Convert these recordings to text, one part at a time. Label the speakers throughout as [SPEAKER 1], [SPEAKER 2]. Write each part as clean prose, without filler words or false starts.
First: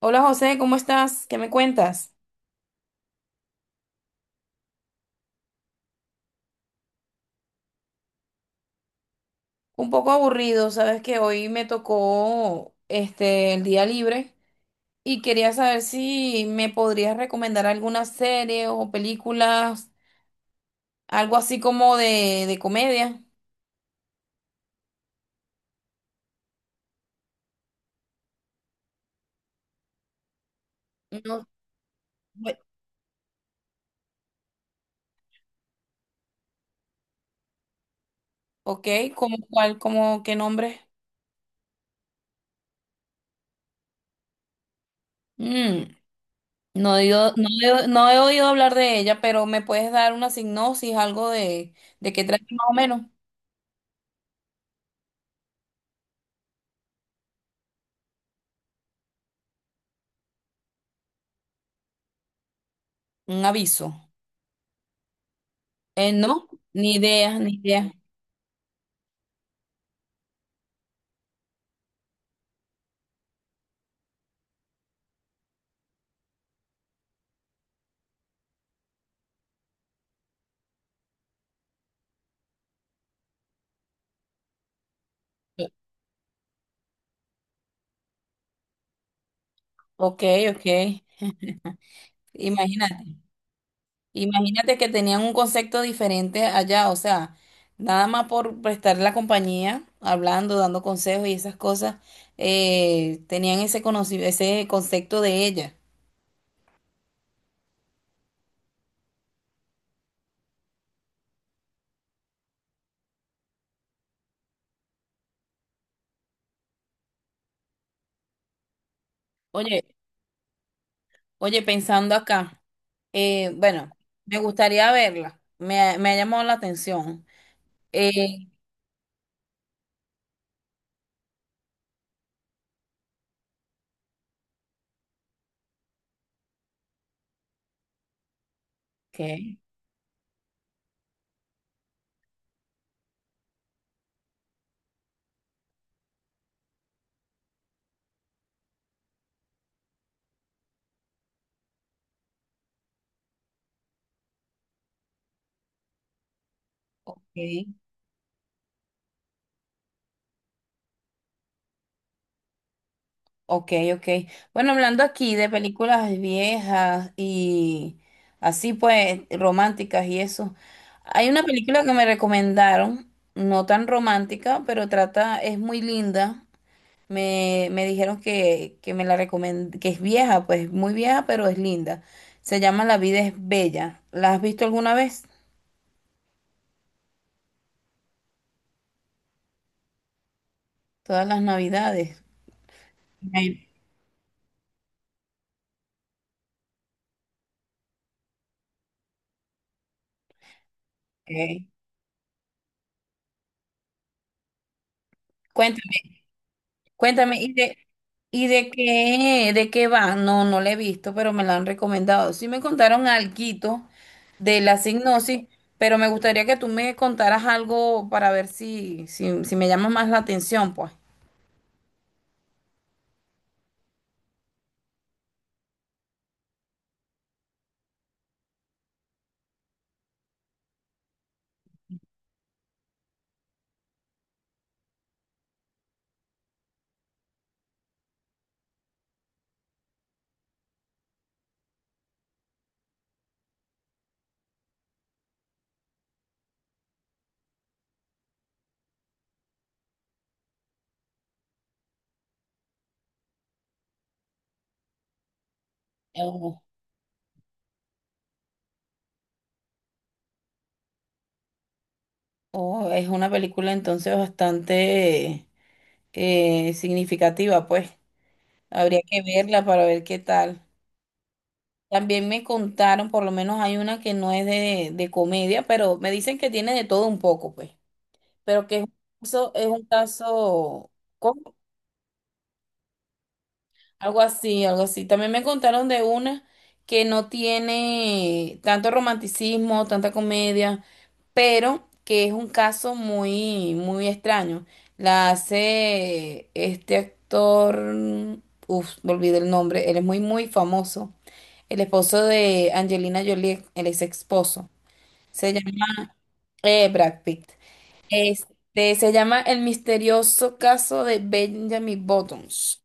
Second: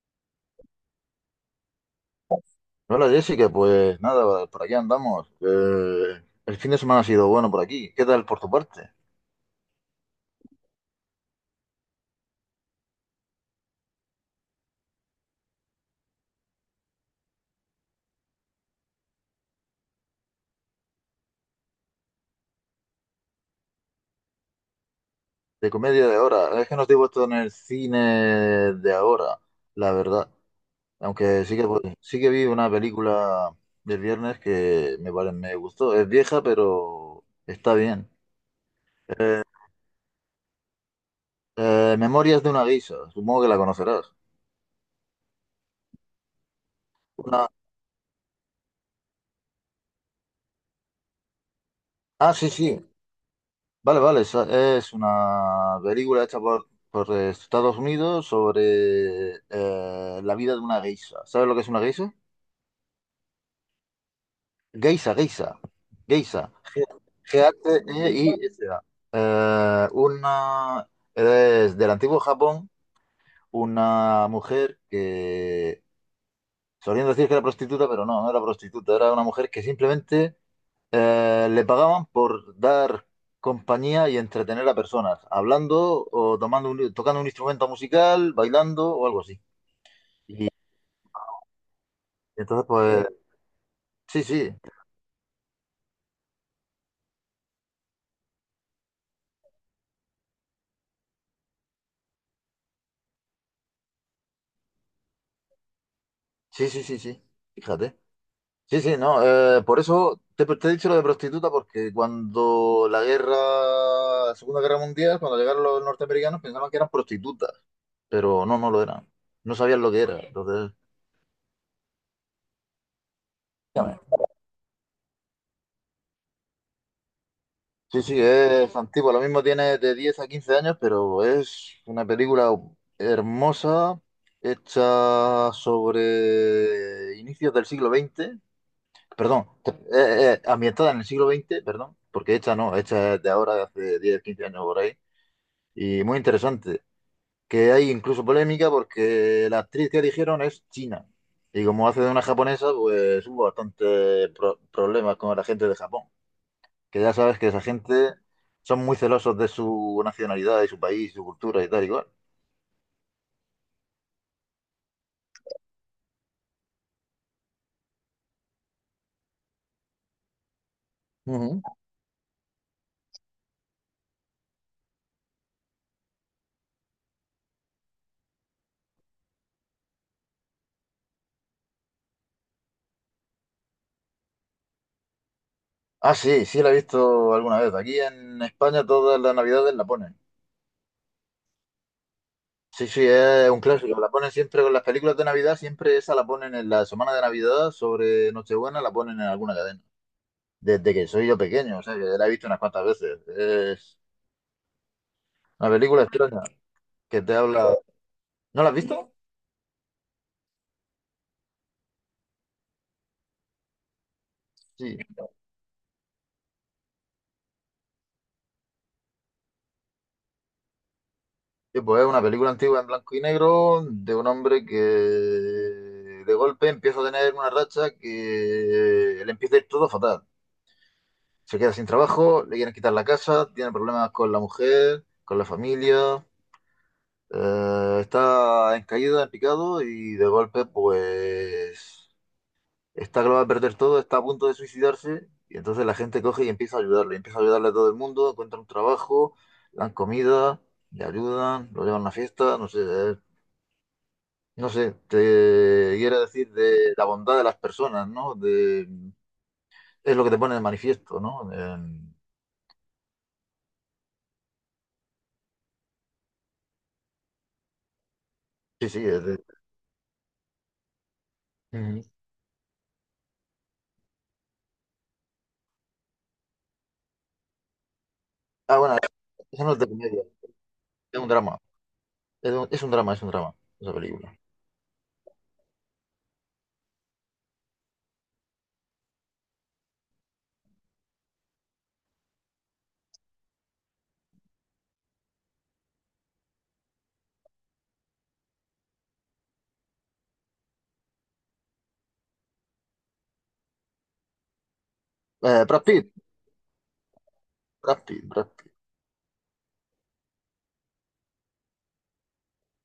[SPEAKER 1] Hola José, ¿cómo estás? ¿Qué me cuentas?
[SPEAKER 2] Hola Jessica, pues nada, por aquí andamos. El fin de semana ha sido bueno por aquí. ¿Qué tal por tu parte?
[SPEAKER 1] Un poco aburrido, sabes que hoy me tocó el día libre y quería saber si me podrías recomendar alguna serie o películas, algo así como de comedia.
[SPEAKER 2] De comedia de ahora. Es que no estoy puesto en el cine de ahora, la verdad. Aunque
[SPEAKER 1] No,
[SPEAKER 2] sí que, pues, sí que vi
[SPEAKER 1] bu-
[SPEAKER 2] una película del viernes que me gustó. Es vieja, pero está bien.
[SPEAKER 1] ok, ¿cómo
[SPEAKER 2] Eh,
[SPEAKER 1] cuál, cómo qué nombre?
[SPEAKER 2] Memorias de una geisha, supongo que la conocerás.
[SPEAKER 1] Mm,
[SPEAKER 2] Una...
[SPEAKER 1] no no he oído hablar de ella, pero me puedes dar una sinopsis, algo de qué
[SPEAKER 2] Ah,
[SPEAKER 1] trata
[SPEAKER 2] sí,
[SPEAKER 1] más o
[SPEAKER 2] sí.
[SPEAKER 1] menos,
[SPEAKER 2] Vale, vale, es una película hecha por Estados Unidos sobre la vida de una geisha. ¿Sabes lo que es una geisha?
[SPEAKER 1] un aviso.
[SPEAKER 2] Geisha, geisha, geisha.
[SPEAKER 1] No, ni idea, ni idea.
[SPEAKER 2] G-H-E-I-S-A. Eh, una, es del antiguo Japón, una mujer que solían decir que era prostituta, pero no, no era prostituta, era una mujer que simplemente le pagaban por dar compañía y entretener a personas, hablando o tocando un instrumento musical, bailando o algo así.
[SPEAKER 1] Ok,
[SPEAKER 2] Y
[SPEAKER 1] ok.
[SPEAKER 2] entonces, pues,
[SPEAKER 1] Imagínate,
[SPEAKER 2] sí, sí,
[SPEAKER 1] imagínate que tenían un concepto diferente allá, o sea, nada más por prestar la compañía, hablando, dando consejos y esas cosas, tenían ese ese concepto de ella.
[SPEAKER 2] sí, sí, sí, sí, fíjate. Sí, sí, no, por eso te he dicho lo de prostituta, porque cuando la guerra, la Segunda Guerra Mundial, cuando llegaron los norteamericanos pensaban que eran prostitutas, pero no, no lo eran. No sabían
[SPEAKER 1] Oye,
[SPEAKER 2] lo que era. Entonces,
[SPEAKER 1] oye, pensando acá, bueno, me gustaría verla, me ha llamado la atención.
[SPEAKER 2] sí, sí,
[SPEAKER 1] Eh,
[SPEAKER 2] es antiguo. Lo mismo tiene de 10 a 15 años, pero es una película hermosa, hecha sobre inicios del siglo XX. Perdón,
[SPEAKER 1] ok,
[SPEAKER 2] ambientada en el siglo XX. Perdón, porque hecha no, hecha es de ahora, de hace 10, 15 años por ahí, y muy interesante. Que hay incluso polémica porque la actriz que eligieron es china, y como hace de una japonesa, pues hubo bastantes problemas con la gente de Japón, que ya sabes que esa
[SPEAKER 1] ok.
[SPEAKER 2] gente son muy celosos de su nacionalidad y su país, su cultura y tal igual.
[SPEAKER 1] Ok, ok. Bueno, hablando aquí de películas viejas y así pues románticas y eso. Hay una
[SPEAKER 2] Ujú.
[SPEAKER 1] película que me recomendaron, no tan romántica, pero trata, es muy linda. Me dijeron que me la recomend que es vieja, pues muy vieja, pero es linda. Se llama La vida es bella. ¿La has visto alguna vez?
[SPEAKER 2] Ah, sí, sí la he visto alguna vez. Aquí en España todas las navidades la ponen.
[SPEAKER 1] Todas las navidades.
[SPEAKER 2] Sí, sí, es un
[SPEAKER 1] Ay,
[SPEAKER 2] clásico. La ponen siempre con las películas de Navidad, siempre esa la ponen en la semana de Navidad, sobre Nochebuena la ponen en alguna cadena. Desde que soy yo
[SPEAKER 1] ok.
[SPEAKER 2] pequeño, o sea, que la he visto unas cuantas veces. Es una
[SPEAKER 1] Cuéntame,
[SPEAKER 2] película extraña que te
[SPEAKER 1] cuéntame,
[SPEAKER 2] habla...
[SPEAKER 1] y
[SPEAKER 2] ¿No la
[SPEAKER 1] de
[SPEAKER 2] has visto?
[SPEAKER 1] qué, ¿de qué va? No, no la he visto, pero me la han recomendado. Sí me contaron alguito de la
[SPEAKER 2] Sí.
[SPEAKER 1] signosis, pero me gustaría que tú me contaras algo para ver si, si, si me llama más la atención, pues.
[SPEAKER 2] Sí, pues es una película antigua en blanco y negro de un hombre que de golpe empieza a tener una racha que le empieza a ir todo fatal. Se queda sin trabajo, le quieren quitar la casa, tiene problemas con la mujer, con la familia, está en caída, en picado y de golpe pues está que lo va a perder todo, está a punto de suicidarse y entonces la gente coge y empieza a ayudarle a todo el mundo, encuentra un trabajo, le dan comida, le ayudan, lo llevan a una fiesta, no sé, te quiere decir
[SPEAKER 1] Oh,
[SPEAKER 2] de la bondad de las personas, ¿no? De, es lo que te pone de manifiesto, ¿no?
[SPEAKER 1] oh, es una película entonces bastante significativa, pues.
[SPEAKER 2] Sí, sí,
[SPEAKER 1] Habría que
[SPEAKER 2] es de-
[SPEAKER 1] verla para ver qué tal.
[SPEAKER 2] Ujú.
[SPEAKER 1] También me contaron, por lo menos hay una que no es de comedia, pero me dicen que tiene de todo un poco, pues. Pero que
[SPEAKER 2] Ah, bueno, eso
[SPEAKER 1] es
[SPEAKER 2] no es
[SPEAKER 1] un
[SPEAKER 2] de comedia,
[SPEAKER 1] caso,
[SPEAKER 2] es un
[SPEAKER 1] ¿cómo?
[SPEAKER 2] drama, es un drama, es un drama, esa
[SPEAKER 1] Algo
[SPEAKER 2] película.
[SPEAKER 1] así, algo así. También me contaron de una que no tiene tanto romanticismo, tanta comedia, pero que es un caso muy, muy extraño. La hace este actor, uff, me olvidé el nombre, él es muy, muy famoso. El esposo de Angelina Jolie, el ex esposo. Se
[SPEAKER 2] Eh, Brad
[SPEAKER 1] llama
[SPEAKER 2] Pitt,
[SPEAKER 1] Brad Pitt.
[SPEAKER 2] Brad Pitt.
[SPEAKER 1] Este, se llama El misterioso caso de Benjamin Buttons.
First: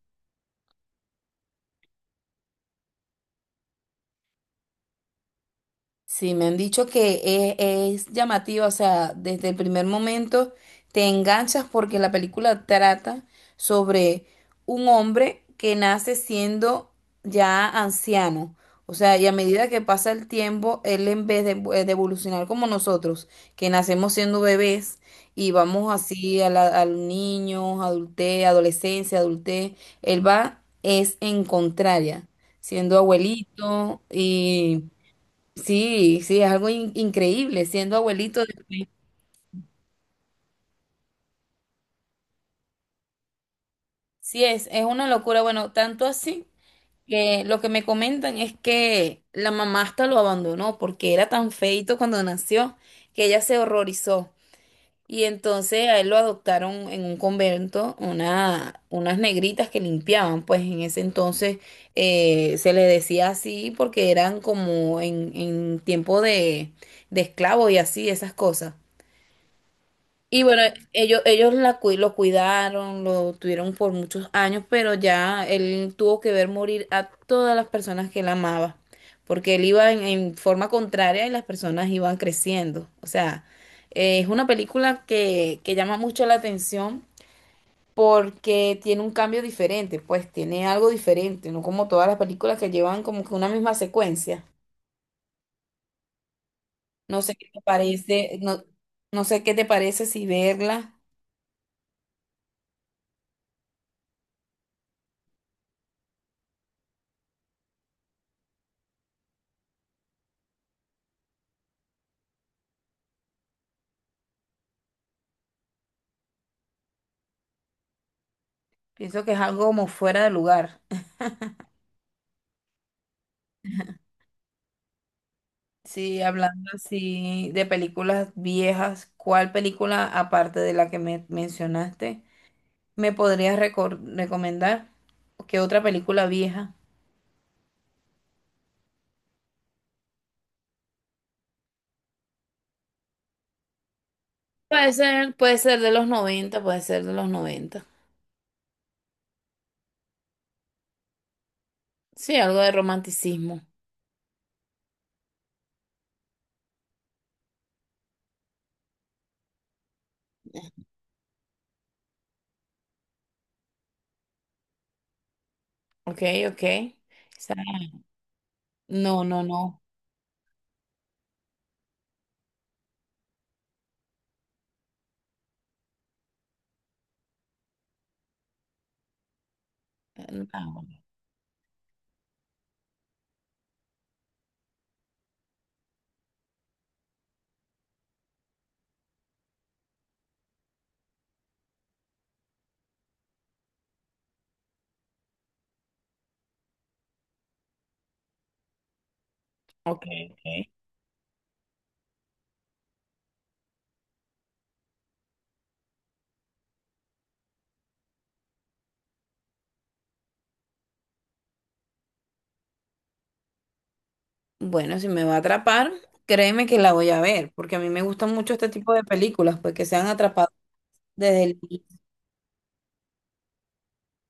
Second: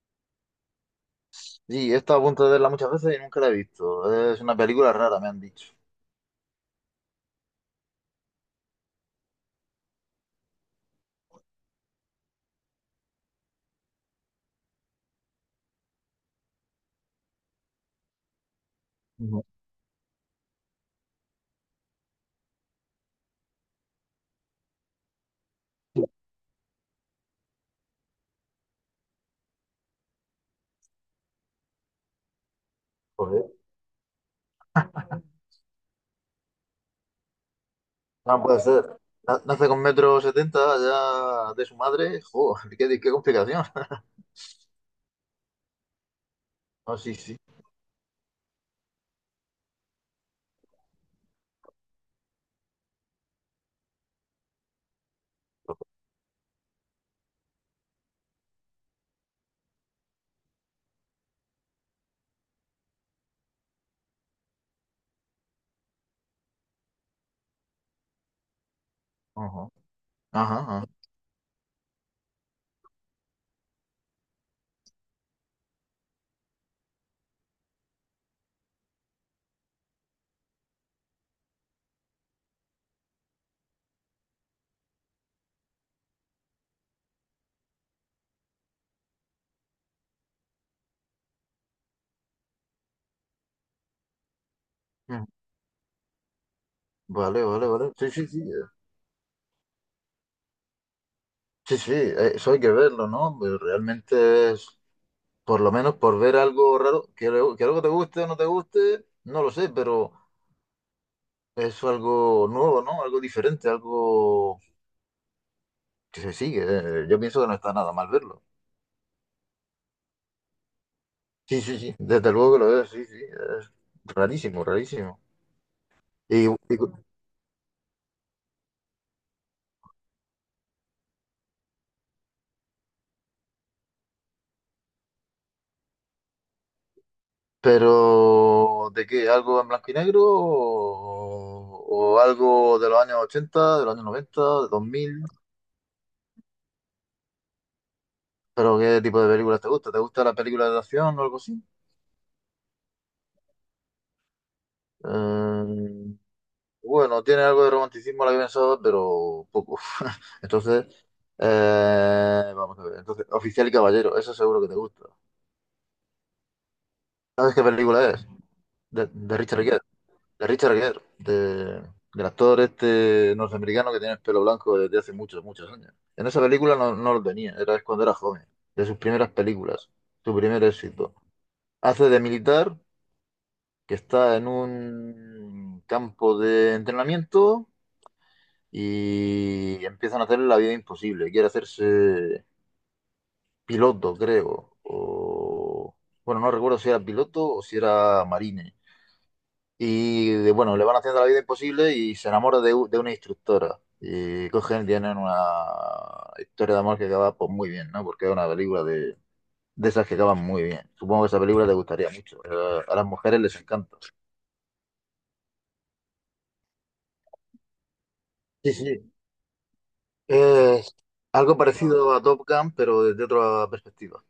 [SPEAKER 2] Sí, he estado a punto de verla muchas veces y nunca la he visto. Es una película rara, me han dicho.
[SPEAKER 1] Sí, me han dicho que es llamativa, o sea, desde el primer momento te enganchas porque la película trata sobre un hombre que nace siendo ya anciano. O sea, y a
[SPEAKER 2] Ujú.
[SPEAKER 1] medida que pasa el tiempo, él en vez de evolucionar como nosotros, que nacemos siendo bebés y vamos así a los niños, adultez, adolescencia, adultez, él va es en contraria, siendo
[SPEAKER 2] Joder,
[SPEAKER 1] abuelito. Sí, sí, es algo increíble siendo abuelito.
[SPEAKER 2] no puede ser. Nace con 1,70 metros ya de su madre. Joder, qué complicación.
[SPEAKER 1] Sí, es una locura. Bueno, tanto así
[SPEAKER 2] Ah, sí, sí.
[SPEAKER 1] que lo que me comentan es que la mamá hasta lo abandonó porque era tan feito cuando nació que ella se horrorizó. Y entonces a él lo adoptaron en un convento unas negritas que limpiaban, pues en ese entonces se le decía así porque eran como en tiempo de esclavos y así, esas cosas.
[SPEAKER 2] Ajá,
[SPEAKER 1] Y
[SPEAKER 2] ajá,
[SPEAKER 1] bueno,
[SPEAKER 2] ajá.
[SPEAKER 1] lo cuidaron, lo tuvieron por muchos años, pero ya él tuvo que ver morir a todas las personas que él amaba, porque él iba en forma contraria y las personas iban creciendo. O sea, es una película que llama mucho la atención porque tiene un cambio diferente, pues tiene algo diferente, no como todas las películas que llevan como que una misma secuencia.
[SPEAKER 2] Ujú.
[SPEAKER 1] No sé
[SPEAKER 2] Vale,
[SPEAKER 1] qué te
[SPEAKER 2] vale, vale. Sí, sí,
[SPEAKER 1] parece,
[SPEAKER 2] sí.
[SPEAKER 1] no, no sé qué te parece si verla.
[SPEAKER 2] Sí, sí, eso hay que verlo, ¿no? Pero realmente es, por lo menos por ver algo raro, que algo te guste o no te guste, no lo sé, pero es algo nuevo, ¿no? Algo diferente, algo que se sigue. Yo pienso que no está nada mal verlo.
[SPEAKER 1] Pienso que es algo como fuera de lugar.
[SPEAKER 2] Sí, sí, sí, desde luego que lo veo, sí, sí, es rarísimo, rarísimo.
[SPEAKER 1] Sí,
[SPEAKER 2] Y,
[SPEAKER 1] hablando
[SPEAKER 2] y-
[SPEAKER 1] así de películas viejas, ¿cuál película, aparte de la que me mencionaste, me podrías recomendar? ¿Qué otra película vieja?
[SPEAKER 2] pero, ¿de qué? ¿Algo en blanco y negro o algo de los años 80, de los años 90, de 2000?
[SPEAKER 1] Puede ser de los 90, puede ser de los noventa.
[SPEAKER 2] ¿Pero qué tipo de películas te gusta? ¿Te gusta la película de acción o algo así?
[SPEAKER 1] Sí, algo de romanticismo.
[SPEAKER 2] Eh, bueno, tiene algo de romanticismo la que pensaba, pero poco. Entonces, vamos a ver. Entonces, Oficial y Caballero, eso seguro que te gusta.
[SPEAKER 1] Ok, ok. Esa-
[SPEAKER 2] ¿Sabes qué película es? De,
[SPEAKER 1] No,
[SPEAKER 2] de
[SPEAKER 1] no,
[SPEAKER 2] Richard Gere.
[SPEAKER 1] no.
[SPEAKER 2] De Richard Gere, de- del actor este norteamericano que tiene el pelo blanco desde hace muchos, muchos años. En esa película no, no lo tenía, era es cuando era joven, de sus primeras películas, su primer
[SPEAKER 1] No.
[SPEAKER 2] éxito. Hace de militar que está en un campo de entrenamiento y empiezan a hacerle la vida imposible. Quiere hacerse piloto, creo. O, bueno, no recuerdo si era piloto o si era marine.
[SPEAKER 1] Ok, ok.
[SPEAKER 2] Bueno, le van haciendo la vida imposible y se enamora de una instructora. Y cogen, tienen una historia de amor que acaba pues, muy bien, ¿no? Porque es una película de esas que acaban muy bien. Supongo que esa película te gustaría mucho. A las mujeres les encanta.
[SPEAKER 1] Bueno, si me va a atrapar, créeme que la voy a ver, porque a mí me gustan mucho este
[SPEAKER 2] Sí,
[SPEAKER 1] tipo de
[SPEAKER 2] sí.
[SPEAKER 1] películas, pues que sean atrapadas
[SPEAKER 2] Es
[SPEAKER 1] desde
[SPEAKER 2] algo
[SPEAKER 1] el
[SPEAKER 2] parecido a Top Gun, pero desde otra perspectiva.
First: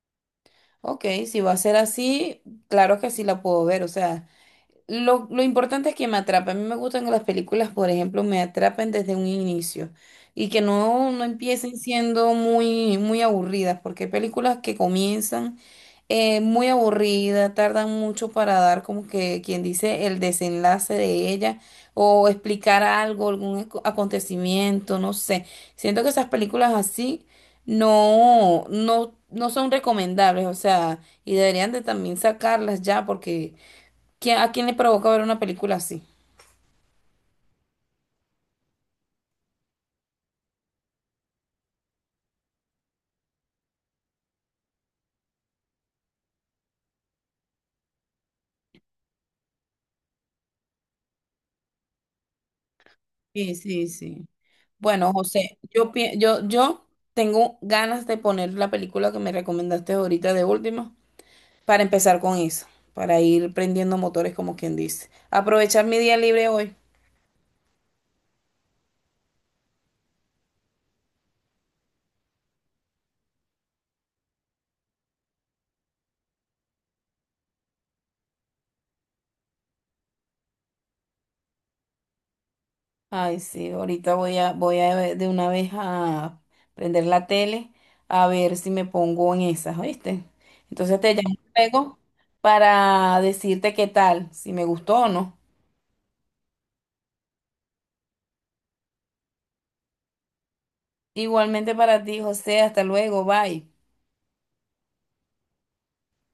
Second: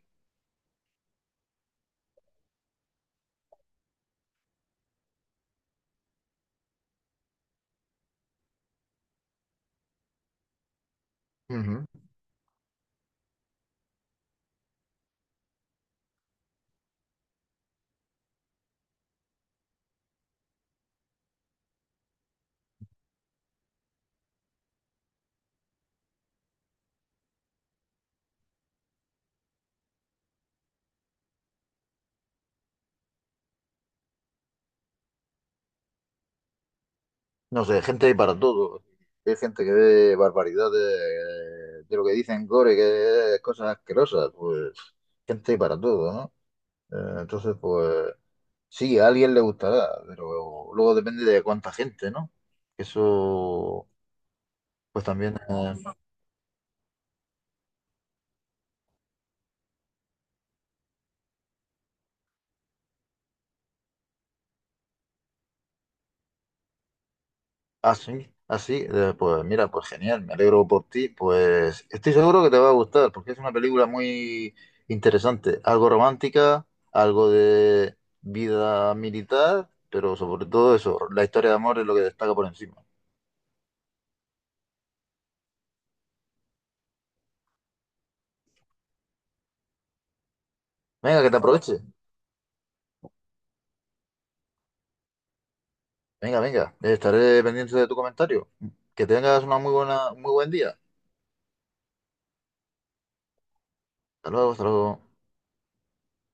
[SPEAKER 1] Ok, si va a ser así, claro que sí la puedo ver, o sea, lo importante es que me atrapen. A mí me gustan que las películas, por ejemplo, me atrapen desde un inicio y que no, no empiecen
[SPEAKER 2] Ujú.
[SPEAKER 1] siendo muy, muy aburridas, porque hay películas que comienzan muy aburridas, tardan mucho para dar como que quien dice el desenlace de ella o explicar algo, algún acontecimiento, no sé. Siento que esas películas así no, no, no son recomendables, o sea, y deberían de también sacarlas ya porque... ¿Quién- ¿a quién le provoca ver una película así?
[SPEAKER 2] No sé, gente hay para todo. Hay gente que ve barbaridades de lo que dicen gore, que es cosas asquerosas. Pues gente hay para todo, ¿no? Entonces, pues sí, a alguien le gustará, pero luego depende de cuánta gente, ¿no?
[SPEAKER 1] Sí, sí,
[SPEAKER 2] Eso,
[SPEAKER 1] sí.
[SPEAKER 2] pues
[SPEAKER 1] Bueno,
[SPEAKER 2] también.
[SPEAKER 1] José, yo tengo ganas de poner la película que me recomendaste ahorita de última para empezar con eso, para ir prendiendo motores como quien dice. Aprovechar mi día libre hoy.
[SPEAKER 2] Ah, sí, ah, sí, pues mira, pues genial, me alegro por ti, pues estoy seguro que te va a gustar, porque es una película muy interesante, algo romántica, algo de vida militar, pero sobre todo eso, la historia de amor es lo que destaca por encima.
[SPEAKER 1] Ay, sí, ahorita voy a ver de una vez a prender la tele a ver si me pongo en esas, ¿oíste? Entonces te
[SPEAKER 2] Venga, que
[SPEAKER 1] llamo
[SPEAKER 2] te aproveche,
[SPEAKER 1] luego para decirte qué tal, si me gustó o no.
[SPEAKER 2] venga, venga, estaré pendiente de tu comentario, que tengas una muy buena, muy buen día,
[SPEAKER 1] Igualmente para ti, José. Hasta luego. Bye.
[SPEAKER 2] hasta luego, hasta luego.